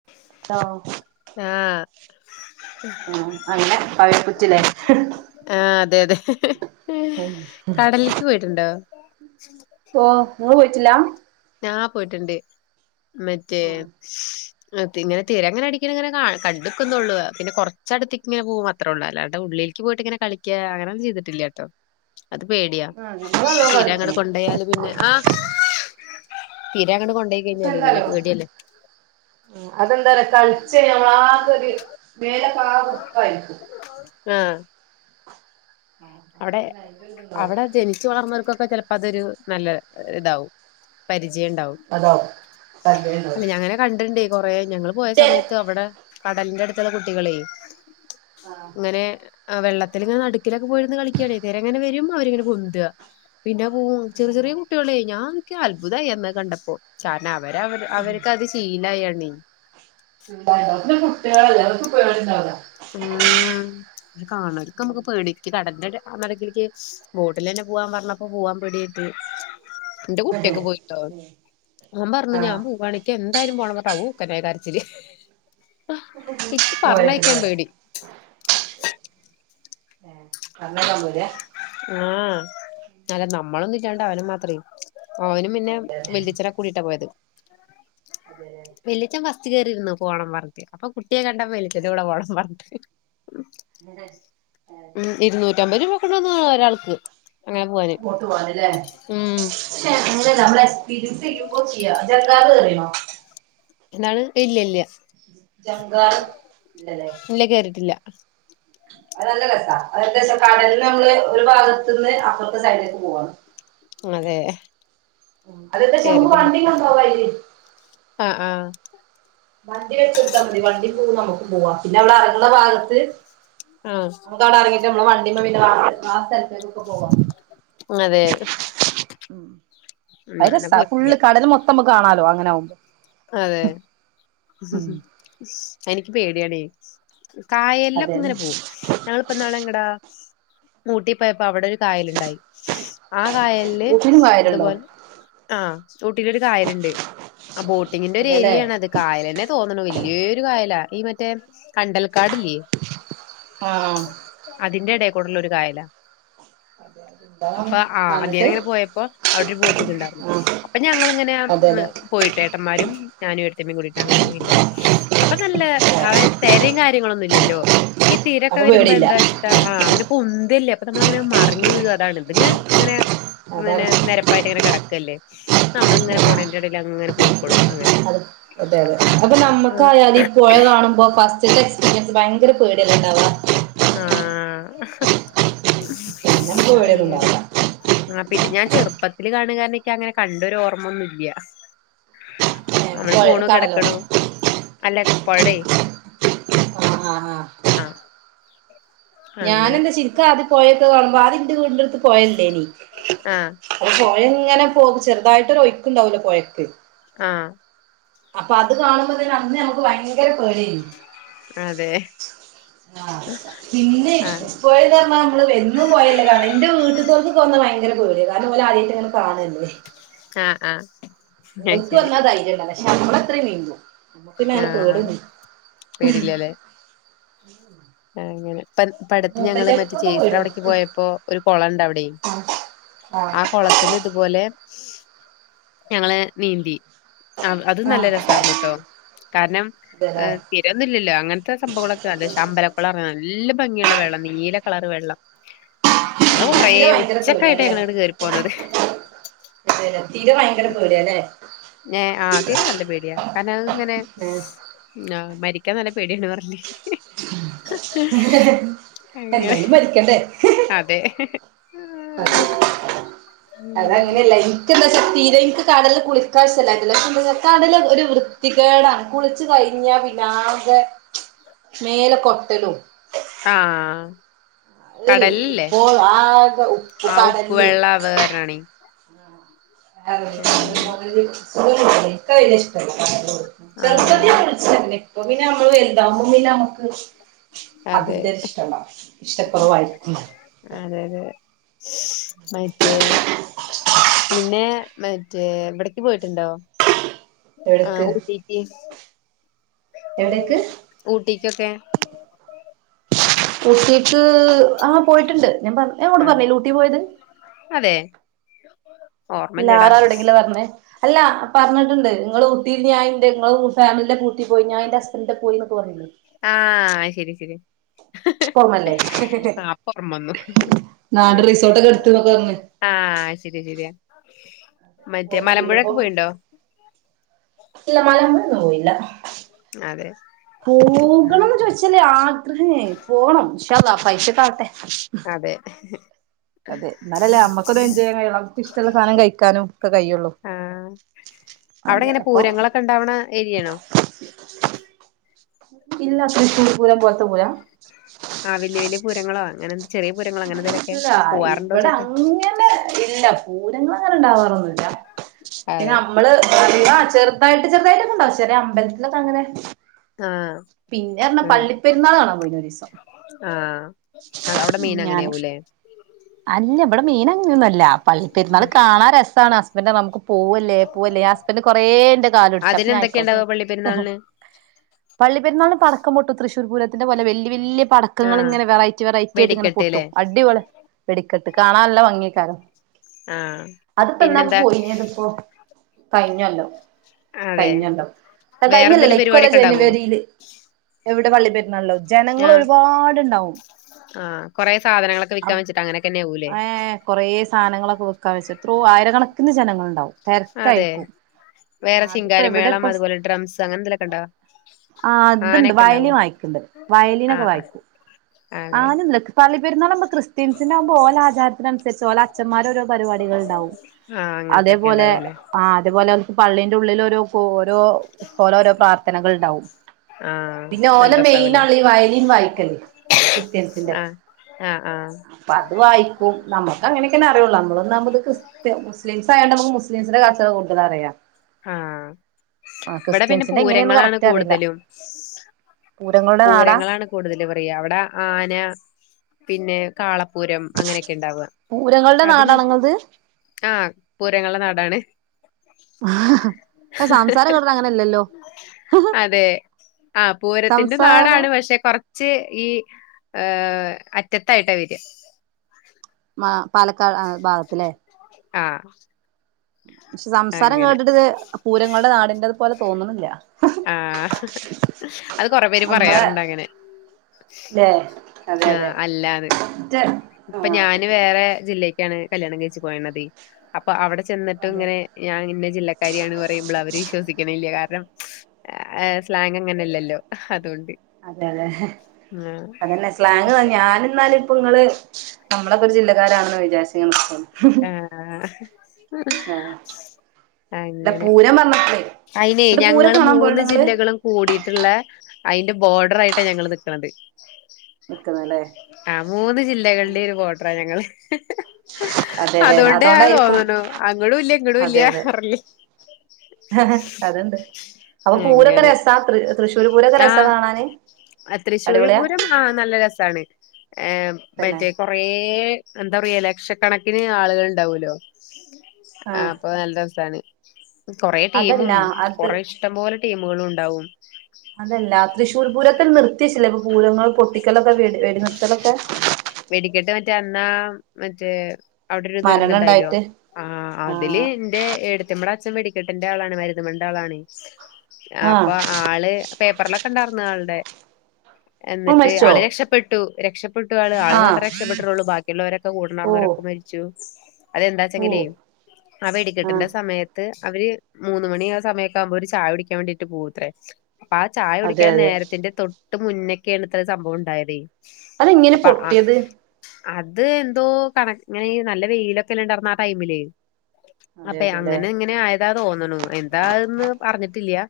[unintelligible] ആ ആ അങ്ങനെ പവിഴപുറ്റ്ല്ലേ. ആഹ് അതെ അതെ കടലിക്ക് പോയിട്ടുണ്ടോ ഓ ങ്ങള് പോയിട്ടില്ല? ഞാൻ പോയ്ട്ട്ണ്ട്. മെറ്റേ ഇങ്ങനെ തിരങ്ങനെടിക്കണ കണ്ട്ക്ക്ന്നുള്ളൂ പിന്നെ കൊറച്ചടുത്തേക്കിങ്ങനെ പോകും അത്രേള്ളൂ അല്ലാണ്ട് ഉള്ളിൽക്ക് പോയിട്ടിങ്ങനെ കളിക്ക അങ്ങനൊന്നും ചെയ്തിട്ടില്ലട്ടോ. അത് പേടിയാ ഞമ്മള് നല്ലോം തിരങ്ങട് കളിച്ച്ണ് കൊണ്ടോയാല് പിന്നെ തിര അങ്ങട് കൊണ്ടോയി ഇപ്പൊ കഴിഞ്ഞാല് പിന്നെ എന്താറിയോ പേടിയല്ലേ അതെന്താറിയോ കളിച്ച് ഞമ്മള് ആകൊരു മേലോക്കാകെ പ്പായിരിക്കും. ആ അപ്പൊ പിന്നെ അയിന്റെ ഒരിത്ണ്ടാവും അവടെ ജനിച്ചു വളർന്നവർക്കൊ ചെലപ്പ അതൊരു നല്ല ഇതാവും പരി ജിണ്ടാവും അതാവും തല്ലേണ്ടാവും അല്ല ഞാങ്ങനെ കണ്ടിണ്ടെ. കുറേ ഞങ്ങള് പോയ ഛെ സമയത്ത് അവിടെ കടലിന്റെ അടു ചെല കുട്ടികളേ ആഹ് അങ്ങനെ ആ വെള്ളത്തിലിങ്ങനെ നടുക്കിലൊക്കെ പോയിര് കളിക്കാണെ അവര് എങ്ങനെ വരും അവരിങ്ങനെ പൊന്തുവ. പിന്നെ [unintelligible] ചെറിയ ചെറിയ കുട്ടികളെ ഞാൻ അത്ഭുതമായി അന്നത് കണ്ടപ്പോൾ അവർക്ക് അവര്ക്കത് ശീലായൊണ്ടേ. ചൂടായിണ്ടാവും [unintelligible] ഉം കാണോർക്ക് പേടിക്ക് [unintelligible] നട്ക്കിലേക്ക് വോട്ടിലന്നെ പൂവാൻ പറഞ്ഞപ്പോ പൂവാൻ പേടിയായിട്ട് എന്റെ കുട്ടിയൊക്കെ പോയിട്ടോ അവൻ പറഞ്ഞു ആഹ് ഞാപോവാണ്‌ എനിക്കെന്തായാലും പോണം പറഞ്ഞിട്ട് [unintelligible] കര [unintelligible] [inaudible] [inaudible] [inaudible] ആ അല്ല നമ്മളൊന്നു ഇല്ലാ ണ്ടവനെ മാത്രേ. ഓനും പിന്നെ അതെല്ലേ വെല്ലിച്ചനൊക്ക കൂടിട്ടാ പോയത്. അതെല്ലേ വെല്ല്യച്ചൻ വസ് റ്റ് കേറിരുന്നു പോണം പറഞ്ഞിട്ട് അപ്പ കുട്ട് എേ കണ്ടാ വെല്ലിച്ചന്റെ കൂടെ പോണന്ന് പറഞ്ഞിട്ട് ഏഹ് ഉം ഇരുന്നൂറ്റമ്പത് രൂവ ഒരാൾക്ക് ബോട്ട് പോവന് ല്ലേ ഉം നമ്മടെ [unintelligible] വിഡിയോസ് ചെയ്യുമ്പോ ചെയ്യ ജംഗാറ് കേറിണോ എന്താണ് ഇല്ല്യ ഇല്ല്യ ജംഗാർ ഇല്ലല്ലേ അ അത് നല്ല രസാ ഏകദേശം കടൽന്ന് നമ്മള് ഒരു ഭാഗത്ത്ന്ന് അപ്പുറ ഒരു സൈഡിലേക്ക് പോവാ അതെ അത് എന്താചാ നമുക്ക് വണ്ടി കൊണ്ട് പോവാ അതിലെ ആ ആ വണ്ടി വെച്ച വണ്ടി പോവു നമുക്കും പോവാ അവിടെ ഇറങ്ങണ ഭാഗത്ത് ആഹ് നമ്മക്ക് അവിടെ എറങ്ങിട്ട് നമ്മടെ വണ്ടീമേ ആ സ്ഥലത്തേക്കൊക്കെ പോവാം അതെ ഉം അത് അങ്ങനെ രസ്സ പോയിട്ടില്ല ഫുള്ള് കടല് മൊത്തം നമ്മ കാണാലോ അങ്ങനവുബോ അതെ ഹും ഉം ഹും എനിക്ക് പേടിയാണേടി കായലിലൊക്കെ അതെന്നെ ഇങ്ങനെ പോകും ഞങ്ങളെപ്പോ ഇന്നാള് എങ്ങോട്ടാ ഊട്ടി പോയപ്പോ അവിടെ ഒരു കായൽ ഇണ്ടായി ആ കായല്ല് ഊട്ടിലും ഇത് കായലുണ്ടോ തെങ്ങിന്റെ ഒരു അതെല്ലേ ഏരിയെണത് ഇ മറ്റേ കണ്ടാൽ കാ ആഹ് അതിന്റെ എടെ ഇവിടുള്ളൊരു കായലാ എന്താ അപ്പൊ ആ വന്നിട്ട് അദിയാനിങ്ങനെ ആ പോയപ്പോ അവിടെ ഒരു ബോട്ടിണ്ടായിരുന്നു എന്നിട്ട് ആഹ് രും അതെല്ലേ ഞാനും ഏട്ടത്തിയമ്മയും കൂടി അങ്ങനെ പോയിണ്ടായി നല്ല അ തിരയും കാര്യങ്ങളൊന്നുംല്ലല്ലോ ഈ തീരൊക്കെ അപ്പൊ വരുമ്പോ പേടില്ല എന്താ വച്ചിട്ടാ ആഹ് അങ്ങനെ പൊന്തില്ലേ അപ്പൊ നമ്മളങ്ങനെ മറിഞ്ഞ് വീഴു അതാണ് ഇത് ഇങ്ങനെ അതാണ് ഇങ്ങനെ നിരപ്പായിട്ട് ഇങ്ങനെ കിടക്കല്ലേ ആ നമ്മളിങ്ങനെ പോണേന്റെറടയിലങ്ങനെ പോകും അതെ അതെ അതെ അപ്പൊ ആ നമ്മക്കായലും പേടില്ലണ്ടവാ ആഹ് പിന്നെ നമുക്ക് ഹ്ഹ പേടിയൊന്നും ഉണ്ടാവില്ല അങ്ങനെ ചെറുപ്പത്തില് കാണുകാരക്ക് അങ്ങനെ കണ്ടൊരു ഓർമ്മൊന്നുംല്ല നമ്മള് പുഴ പോണു കടലോ കിടക്കണു അല്ല ആ അങ്ങനെ ഞാനന്താ ചിരിക്ക ആദ്യ പോഴക്ക കാണുമ്പോ ആദ്യ ണ്ടെടുത്ത് പോകേണ്ടേയനി ആഹ് പുഴ ഇങ്ങനെ പോകും ചെറുതായിട്ട് ഒയ്ക്കുണ്ടാവില്ലേ പുഴക്ക് ആഹ് ആഹ് അപ്പൊ നമക്ക് ഭയങ്കര പേടിആയിന് അതെ പിന്നെ ആഹ് ഇപ്പന്ന് പറഞ്ഞ നമ്മള് വന്ന് പോയല്ലേ കാണ എന്റെ വീട്ട്തോർക്ക് പോന്ന ഭയങ്കര [unintelligible] അതുപോലെ ആദ്യമായിട്ട് ഇങ്ങനെ കാണല്ലേ ആഹ് ആ ക്ക് വന്നാ ധൈര്യണ്ടാവില്ല നമ്മളത്രയും നീന്തും നമ്മക്കന്നങ്ങനെ ആഹ് പേടന്നുമില്ല ഹ്ഹ പേടില്ലല്ലേ [unintelligible] അങ്ങനെ പടത്ത് ഞങ്ങള് മറ്റേ പേടിയാ ചേച്ചിടവിടേക്ക് പോയപ്പോ ഒരു കുളണ്ടവിടെയും ആഹ് ആ കുളത്തില് ഇതുപോലെ ഞങ്ങള് നീന്തി ആ അതും നല്ല ആഹ് രസാർന്നുട്ടോ കാരണം അതെല്ലേ സ്ഥിരൊന്നുല്ല്യല്ലോ അങ്ങനത്തെ സംഭവങ്ങളൊക്കെ നല്ല ഇഷ അമ്പലം നല്ല ഭംഗിയുള്ള വെള്ളം നീല കളർ വെള്ളം അത് കൊറേ തിര ഭയങ്കര ഉച്ചക്കായിട്ട് പേടിയാല്ലേ ഞങ്ങളങ്ങട് കേറി പോന്നത് തിര ഭയങ്കര പേടിയാല്ലേ നേ ആ തിര നല്ല പേടിയാ കാരണം ഞങ്ങക്ക്ങ്ങനെ ഏഹ് മരി ക്കാ നല്ല പേടിയാന്നാ പറഞ്ഞ് അങ്ങനെ എന്നാലും മരിക്കണ്ടേ അതെ [unintelligible] അത് അങ്ങനെയല്ല ഇക്ക് എന്താച്ചാ തിരിം ഇക്ക് കടല് ല് കുളിക്കാൻ ഇഷ്ടല്ലായിട്ടല്ല കടല് ഒര് വൃത്തികേടാ കുളിച്ച് കഴിഞ്ഞാ പിന്നാകെ മേലൊക്കെ ഒട്ടലും ആ അഅ് ഇപ്പോൾ ആകെ ഉപ്പ് ആ കടൽ ഉപ്പ് ലെയ് വെള്ളം അത് കാരണാണേ അങ്ങനെ [unintelligible] ഇക്ക് അഅ് വല്യ ഇഷ്ടല്ല ആഹ് [unintelligible] ഇപ്പ പിന്നെ വലുതാവുമ്പൊ പിന്നെ അമുക്ക് അതെ അതിന്റെ ഒര് ഇഷ്ടണ്ട ഇഷ്ടക്കൊറവായിരിക്കും അതെ അതെ മറ്റേ പിന്നെ മറ്റേ ഇവടക്ക് പോയിട്ട്ണ്ടോ ആ ഊട്ടീക്ക് എവടേക്ക് ക്ക്യൊക്കെ ഊട്ടീക്ക് ആ പോയിട്ട്ണ്ട് ഞാൻ പറഞ്ഞ് ഞാ ഇങ്ങോട് ആ പറഞ്ഞിലേ ഊട്ടി പോയത് അതെ ഇല്ല ആ ഓർമ്മല്ലടാ റെവിടെങ്കില്വാ പറഞ്ഞ് അല്ല പറഞ്ഞിട്ട് ഇണ്ട് ഇങ്ങള് ഊട്ടി [unintelligible] ഞാ ഇണ്ട് ഇങ്ങളു ഫാമി ലെ കൂട്ടി പോയി ഞാൻ ഇൻ്റെ ഹസ്ബൻഡ് [unintelligible] പോയിന്നൊക്കെ പറഞ്ഞിലേ ആ ശരി ശരി ഇപ്പോർമല്ലേ ആ അപ്പൊ ഓർമ്മ വന്നു ന്നാ ആടെ റിസോർട്ടൊക്കെ ഇടുത്തു ന്നൊക്കെ പറഞ്ഞ് ആ ശരി ശരിയാ മറ്റേ ഓർമ്മ കിട്ടിയില്ല ഇപ്പൊ മലമ്പുഴൊക്കെ പോയിണ്ടോ ഇല്ല മലമ്പുഴെന്നും പോയില്ലാ അതെ ആ പോകണം ന്ന് ചോയ്ച്ചാലേ ആഗ്രഹേ പോവണം ഇൻഷാ അള്ളാ പൈസയെക്കെ ആവട്ടേ അതെ അതെ ഇന്നാലല്ലേ അമ്മക്കൊന്ന് എൻജോയ് ചെയ്യാൻ കയ്യൊള്ളൂ [unintelligible] ക്കിഷ്ടെള്ള സാനം കയ്ക്കാനും ആാ അവടെ അതെ എങ്ങനെ അപ്പൊ പൂരങ്ങളൊക്കെ ഒണ്ടാവണ ഏരിയണോ ഇല്ല തൃശ്ശൂപുരം പോലെത്താ പൂരാം ആ വല്യാ വല്യാ പുരങ്ങളോ അങ്ങനെന്തെ ഇല്ല ഇവടെ ചോയ്ക്കാ അങ്ങനെ ഇല്ല പൂരങ്ങളങ്ങനെ ഒണ്ടാവാറൊന്നുന്നില്ലാ പിന്നെ അതെ നമ്മള് [unintelligible] ചെറ്തായിട്ട് ചെറുതായിട്ടെക്കെണ്ട ചെല അമ്പലത്തിലൊക്കെങ്ങനെ ആ പിന്നേ പറഞ്ഞ ആ പള്ളി പെര്ന്നാൾ കാണാൻ പോയീന്നു ഒരീസം ആ അത് അവിടെ ഉം മെയിൻ ഞാന് അങ്ങനെയാവൂലേ അല്ല ഇവടെ മെയിനങ്ങനൊന്നുല്ല ല്ല പള്ളിപെർന്നാൾ കാണാൻ രസാണ് പിന്നെ നമുക്ക് പോവല്ലേ പോവല്ലേ ഹസ്ബന്റ് കൊറേന്റെ കാലുട്ച്ച അപ്പൊ ഞാ ഐകോട്ടെ അതിനെന്തൊക്കെയുണ്ടാവ പറീം പള്ളി ഇഹ് പെരുന്നാളിന് പള്ളി പെർനാൾന് പടക്കം പൊട്ടും തൃശ്ശൂർ പൂരത്തിന്റെ പോലെ വെല്യേ വെല്യേ ആഹ് പടക്കങ്ങളിങ്ങനെ വെറൈ റ്റി വെറൈറ്റിയായിട്ട്ങ്ങനെ വെടിക്കെട്ട്ല്ലേ പൊട്ടും അടിപൊളിയ വെടി ക്കെട്ട് കാണാൻല്ല ഭംഗിയെകാരം ആഹ് അത് പ്പെന്നാപ്പൊ പിന്നെന്താ പോടീഞ്ഞത്പ്പൊ കഴിഞ്ഞൊല്ലം അതെ കഴ്ഞ്ഞൊല്ലം ക കൈഞ്ഞൊല്ലല്ല വേറെന്തേലും ഇക്കൊല്ലം പരിപാടിയൊക്കെ ഉണ്ടാവോ ജനുവരില് എവി ടെ പള്ളിപെരുന്നാള്ള് ജനങ്ങളൊരുപാടുണ്ടാവും ആ കൊറേ സാധനങ്ങളൊക്കെ വിക്കാൻ വെച്ച്ട്ട് അങ്ങനെക്കെ ങേ കൊറേ സാനങ്ങളൊക്കെ വിക്കാൻ വെച്ച് ത്രോ ആയിരകണക്കിന് ജനങ്ങള്ണ്ടാവും അതെ തെരക്കായിരിക്കും ആ വേറെ അത്പ്പോ ചിങ്കാരിമേളം എവടെപ്പൊ സ് അതുപോലെ ഡ്രംസ് അങ്ങനെന്തേലൊക്കെ ഉണ്ടോ ആ അത്ണ്ട് ആനൊക്കെ ഉണ്ടാവോ വയലിൻ വായിക്ണ്ട് വയലിനൊക്കെ ആഹ് വായിക്കു ആഹ് അതെ ആനെന്നുല്ല ലക് പാർലി പെരുന്നാളാവുമ്പക് ക്രിസ്ത്യൻസിനാവുമ്പോ ഓലാജാരത്തിനൻസർച്ച് ഓലച്ചന്മാരോരോ പരിവാടികൾ ണ്ടാവും ആഹ് അങ്ങനത്തൊക്കെ അതേപോലെ ഉണ്ടാവല്ലേ ആ അതേപോലോൽക്ക്‌ പള്ളി ന്റെ ഉള്ളിലോരോ ഹോൾ ആഹ് പിന്നെ നല്ല ഓലെ രസാവുംല്ലേ മെയിനാണല്ലോ ഈ വയലിൻ വായിക്കല് ക്രിസ്ത്യൻസിന്റെ അത് വായിക്കും നമ്മക്ക് അങ്ങനെക്കെല്ലെ അരിയൊള്ളു നമ്മളൊന്നാമത് ക്രിസ്ത്യ മുസ്ലിംസ് ആയോണ്ട് നമ്മക് മുസ് ലിംസിന്റെ കാ [unintelligible] കൂടുതലറിയ ആ ഇവടെ പിന്നെ ക്രിസ്ത്യൻസിന്റെ എങ്ങനെയെന്ന് പൂരങ്ങളാണ് കറക്റ്റ് അറിയില്ല കൂടുതലും പൂരങ്ങളുടെ നാടാ പൂരങ്ങളാണ് കൂടുതല് പറയാ ടെ ആന പിന്നേ കാള പൂരം അങ്ങനെക്കെ ണ്ടാവാ പൂരങ്ങളുടെ അതിന് നാടാണോ ഇങ്ങളത് ങാ പൂരങ്ങൾടെ നാടാണ് ഹ് ഹ് സംസാരം ഹ് കേട്ടിട്ട് അങ്ങനെയല്ലല്ലോ അതെ അ പൂരത്തിന്റെ സംസാരം നാടാണ് പഷേ കൊർച് ഈ ഏ അറ്റത്തായിട്ടി വെര ആ പാലക്കാട് ഭാഗത്തില്ലേ ആഹ് ഷേ സംസാരം അങ്ങനെ കേട്ടിട്ട് പൂരങ്ങൾടെ നാടിന്റെ പോലെ തോന്നുന്നില്ല ആഹ അത് കൊറെ പേര് നമ്മളെ പറയാറുണ്ട് അങ്ങനെ ല്ലേ അതെ ആഹ അതെ അല്ലാന്ന് മറ്റേ ഇപ്പൊ ആ ഞാന് വേറെ ജില്ല കണ് കല്യാണം കയിച്ച്പോന്നത് അപ്പോ--അവിടെ ചെന്നിട്ടും അതെ ഇങ്ങനെ ഞാൻ ഇന്നെ ജില്ലക്കാരിയാണ് പറയുമ്പോൾ അവര് വിശ്വസിക്കണില്ല കാരണം സ്ലാങ് അങ്ങനെല്ലല്ലോ അതുകൊണ്ട് അതെ അതെ ആഹ് അതന്നെ സ്ലാങ്തന്യാ ഞാനിന്നാലും ഇപ്പ ഇങ്ങള് നമ്മളക്കെ ഒരു ജില്ലകാരാണെന്ന് വിചാരിചേ ആ ആഹ് അല്ല അങ്ങനെ പൂരം പറഞ്ഞപ്പളേ അയിനെ ഇന്നട്ട് പൂരം ഞങ്ങള് കാണാൻ മൂന്ന് പോവല്ണ്ടോ ഇങ്ങള് ജില്ലകളും കൂടിട്ട് ളള അതിന്റെ ബോർഡർ ആയിട്ടാണ് ഞങ്ങള് നിക്കണത് നിക്ക്ന്നല്ലേ ആ മൂന്ന് ജില്ലകളുടെ ഒരു കോട്ടറാ ഞങ്ങള് അതെ അതെ അതുകൊണ്ടാ അതോണ്ടായിരിക്കും തോന്നണു അങ്ങടും ഇല്ല ഇങ്ങടും അതെ ഇല്ല അതെ അറല്ലേ ഉ [inaudible] അത്ണ്ട് അപ്പൊ പൂരൊക്കെ അങ്ങനെ രസാ തൃശ്ശൂർ പൂരൊക്കെ രസാ കാണാന് അ തൃശ്ശൂര് അടിപൊളിയാ പൂരം ആ നല്ല രസാണ് തന്നെ മറ്റേ കുറേ എന്താ പറയാ ലക്ഷക്കണക്കിന് ആളുകൾ ഉണ്ടാവ്വല്ലോ ആ ആഹ് അപ്പൊ നല്ല രസാണ് കുറേ അതല്ല ടീമും അത് കുറെ ഇഷ്ടം പോലെ ടീമുകളും ഉണ്ടാവും അതല്ല തൃശ്ശൂർ പൂരത്തിൽ നിർത്ത [unintelligible] പൂരങ്ങൾ പൊട്ടിക്കലൊക്കെ വേ വെടി നിർത്തലൊക്കെ എന്നാ മറ്റേ അവിടെ ഒരു ദുരന്തുണ്ടായില്ലോ മരണണ്ടായിട്ട് ആ അതില് ആഹ് എന്റെ ഏട്ത്തിമ്മേട അച്ഛൻ വെടി കിട്ടന്റെ ആളാണ് മരന്ന് മെന്റെ ആളാണ്. ആഹ് അപ്പൊ ആള് പേപ്പറിലൊക്കെ ഉണ്ടായിന്ന ആളുടെ ഓൻ എന്നിട്ട് മരിച്ചോ ആളി രക്ഷപ്പെട്ടു രക്ഷപ്പെട്ട ആള് ആൾ ആഹ് മാത്രമേ രക്ഷപ്പെട്ടിട്ടുള്ളൂ ബാക്കിയുള്ളവരൊക്കെ ഓ കൂടണാർന്നവരക്കെ മരിച്ചു. ഓ അതെന്താച്ചെങ്കില്യും അവ ആ വെടിക്കിട്ടിന്റെ സമയത്ത് അവര് മൂന്ന് മണി ആ സമയൊക്കെ ആകുമ്പോ ഒരു ചായ പിടിക്കാൻ വേണ്ടിട്ട് പോവൂത്രേ. അപ്പൊ ആ ചായ അതെ കുടിക്കാൻ അതെ നേരത്തിന്റെ തൊ ഇട്ട് മുന്നൊക്കെയാണ് ഇത്ത ഒരു സംഭവം ഉണ്ടായതെ. അതെങ്ങനെ പൊട്ടിയത്. അത് എന്തോ കണ ഇങ്ങനെ നല്ല വെയിലൊക്കെല്ലാം ഉണ്ടായിരന്ന ആ ടൈമില്. അതെ അപ്പേ അതെല്ലേ അങ്ങനെ ഇങ്ങനെ ആയതാ തോന്നണു എന്താന്ന് പറഞ്ഞിട്ടില്ലയ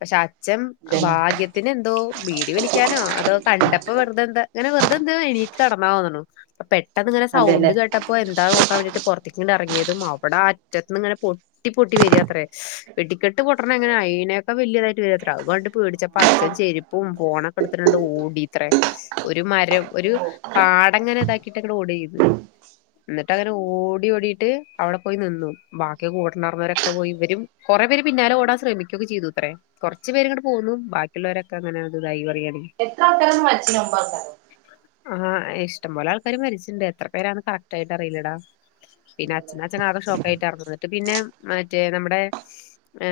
പക്ഷെ അച്ച്ൻ അതെല്ലേ ഭാഗ്യത്തിന് എന്തോ വീടി വലിക്കാനോ അതോ കണ്ടപ്പോ വെറുതെന്താ ഇങ്ങനെ വെറുതെന്താ എണീറ്റ് കടന്നാ തോന്നുണു. അ അതാ ഇങ്ങനെ സൗണ്ട് അതെല്ലേ കേട്ടപ്പോ എന്താ നോക്കാൻ വേണ്ടിട്ട് പുറത്തി അ ഇറങ്ങിയതും അവിടെ അറ്റത്ത്ന്ന് ഇങ്ങനെ പൊട്ടി പൊട്ടി വരിയാത്രേ, വെടിക്കെട്ട് പൊട്ടണ എങ്ങനെ അയിനൊക്കെ വലിയതായിട്ട് വരിയാത്ര അത്കണ്ട് പേടിച്ചപ്പ അച്ചൻ ചെരുപ്പും ഫോണൊക്കെ എടുത്തിട്ടുണ്ട് ഓടിത്രേ. ഒരു മരം ഒരു പാടങ്ങനെ ഇതാക്കിട്ട് ഇങ്ങടെ ഓടി ചെയ്ത് എന്നിട്ട് അങ്ങനെ ഓടി ഓടിയിട്ട് അവിടെ പോയി നിന്നു ബാക്കിയ കൂട്ടണർന്നവരൊക്കെ പോയി ഇവരും കുറേ പേര് പിന്നാലെ ഓടാൻ ശ്രമിക്കുകൊക്കെ ചെയ്തു അത്രേ കുറച്ചു പേര് ഇങ്ങട്ടെ പോകുന്നു ബാക്കിയുള്ളവരൊക്കെ അങ്ങനെ ഇതായി പറയാണ് എത്ര പക്കന്ന് വറ്റോ ഉക്ക ആഹ് ഇഷ്ടം പോലെ ആൾക്കാാര് മരിച്ചിട്ടുണ്ട് എത്ര പേരന്ന് കറക്റ്റ് ആയിട്ട് അറിയില്ലെടാ. പിന്നെ ആൾക്കാരോ അഛന അച്ഛന ആകെ ഷോക്ക ആയിട്ട് ഇറന്ന പിന്നെ മറ്റേ നമ്മുടെ ഹ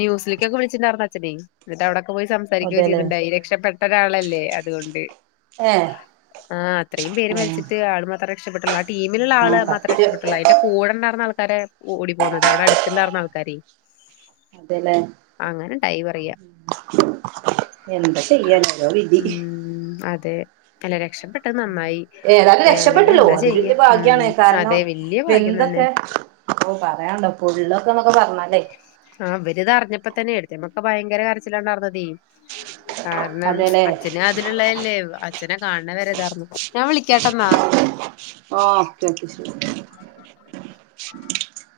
ന്യൂസിലേക്കൊക്കെ വിളിച്ചിണ്ടായിരുന്ന അച്ഛനേ എന്നിട്ട് അവിടെ പോയി സംസാരിക്കുകയോ അതെല്ലേ ചെയ്തുണ്ടായി രക്ഷപ്പെട്ടരാ ല്ലേ അതുകൊണ്ട് ഏ ആ അത്രയും പേര് മരിച്ചിട്ട് ആള് മാത്രേ രക്ഷപ്പെട്ടുള്ളൂ ആ ടീമിലുള്ള ആ ആള് മാത്രേ സത്യം രക്ഷപ്പെട്ടുള്ളൂ അതിന്റെ കൂടെ ഉണ്ടായിരുന്ന ആൾ ആക്ക ഓടി പോന്നുന്നത് അവിടെ അടുത്തല്ലായിർന്ന ആൾക്കാര അതല്ലേ എന്താ ചെയ്യാന ഉ അതെ നല്ല രക്ഷപ്പെട്ടത് നന്നായി ഏതായാലും ഏഹ് അല്ലെങ്കി രക്ഷപ്പെട്ടല്ലോ എന്താ അത് ചെയ്യാ വലിയ ഉം ഭാഗ്യാണ് കാരണം അതെ വല്യ ഭാഗ്യം തന്നെ എന്തൊക്കെ അപ്പ പറയണ്ട പൊള്ളൊക്കെ ആ വരുത അറിഞ്ഞപ്പോ തന്നെ എടു [unintelligible] മൊക്കെ ഭയങ്കര കരച്ചിലാർഞ്ഞതേ കാരണം അതെല്ലേ അച്ഛനും അതിലുള്ളെല്ലേ അച്ഛെനെ കാൺണവരേ ഇതറിഞ്ഞ ഓ [unintelligible]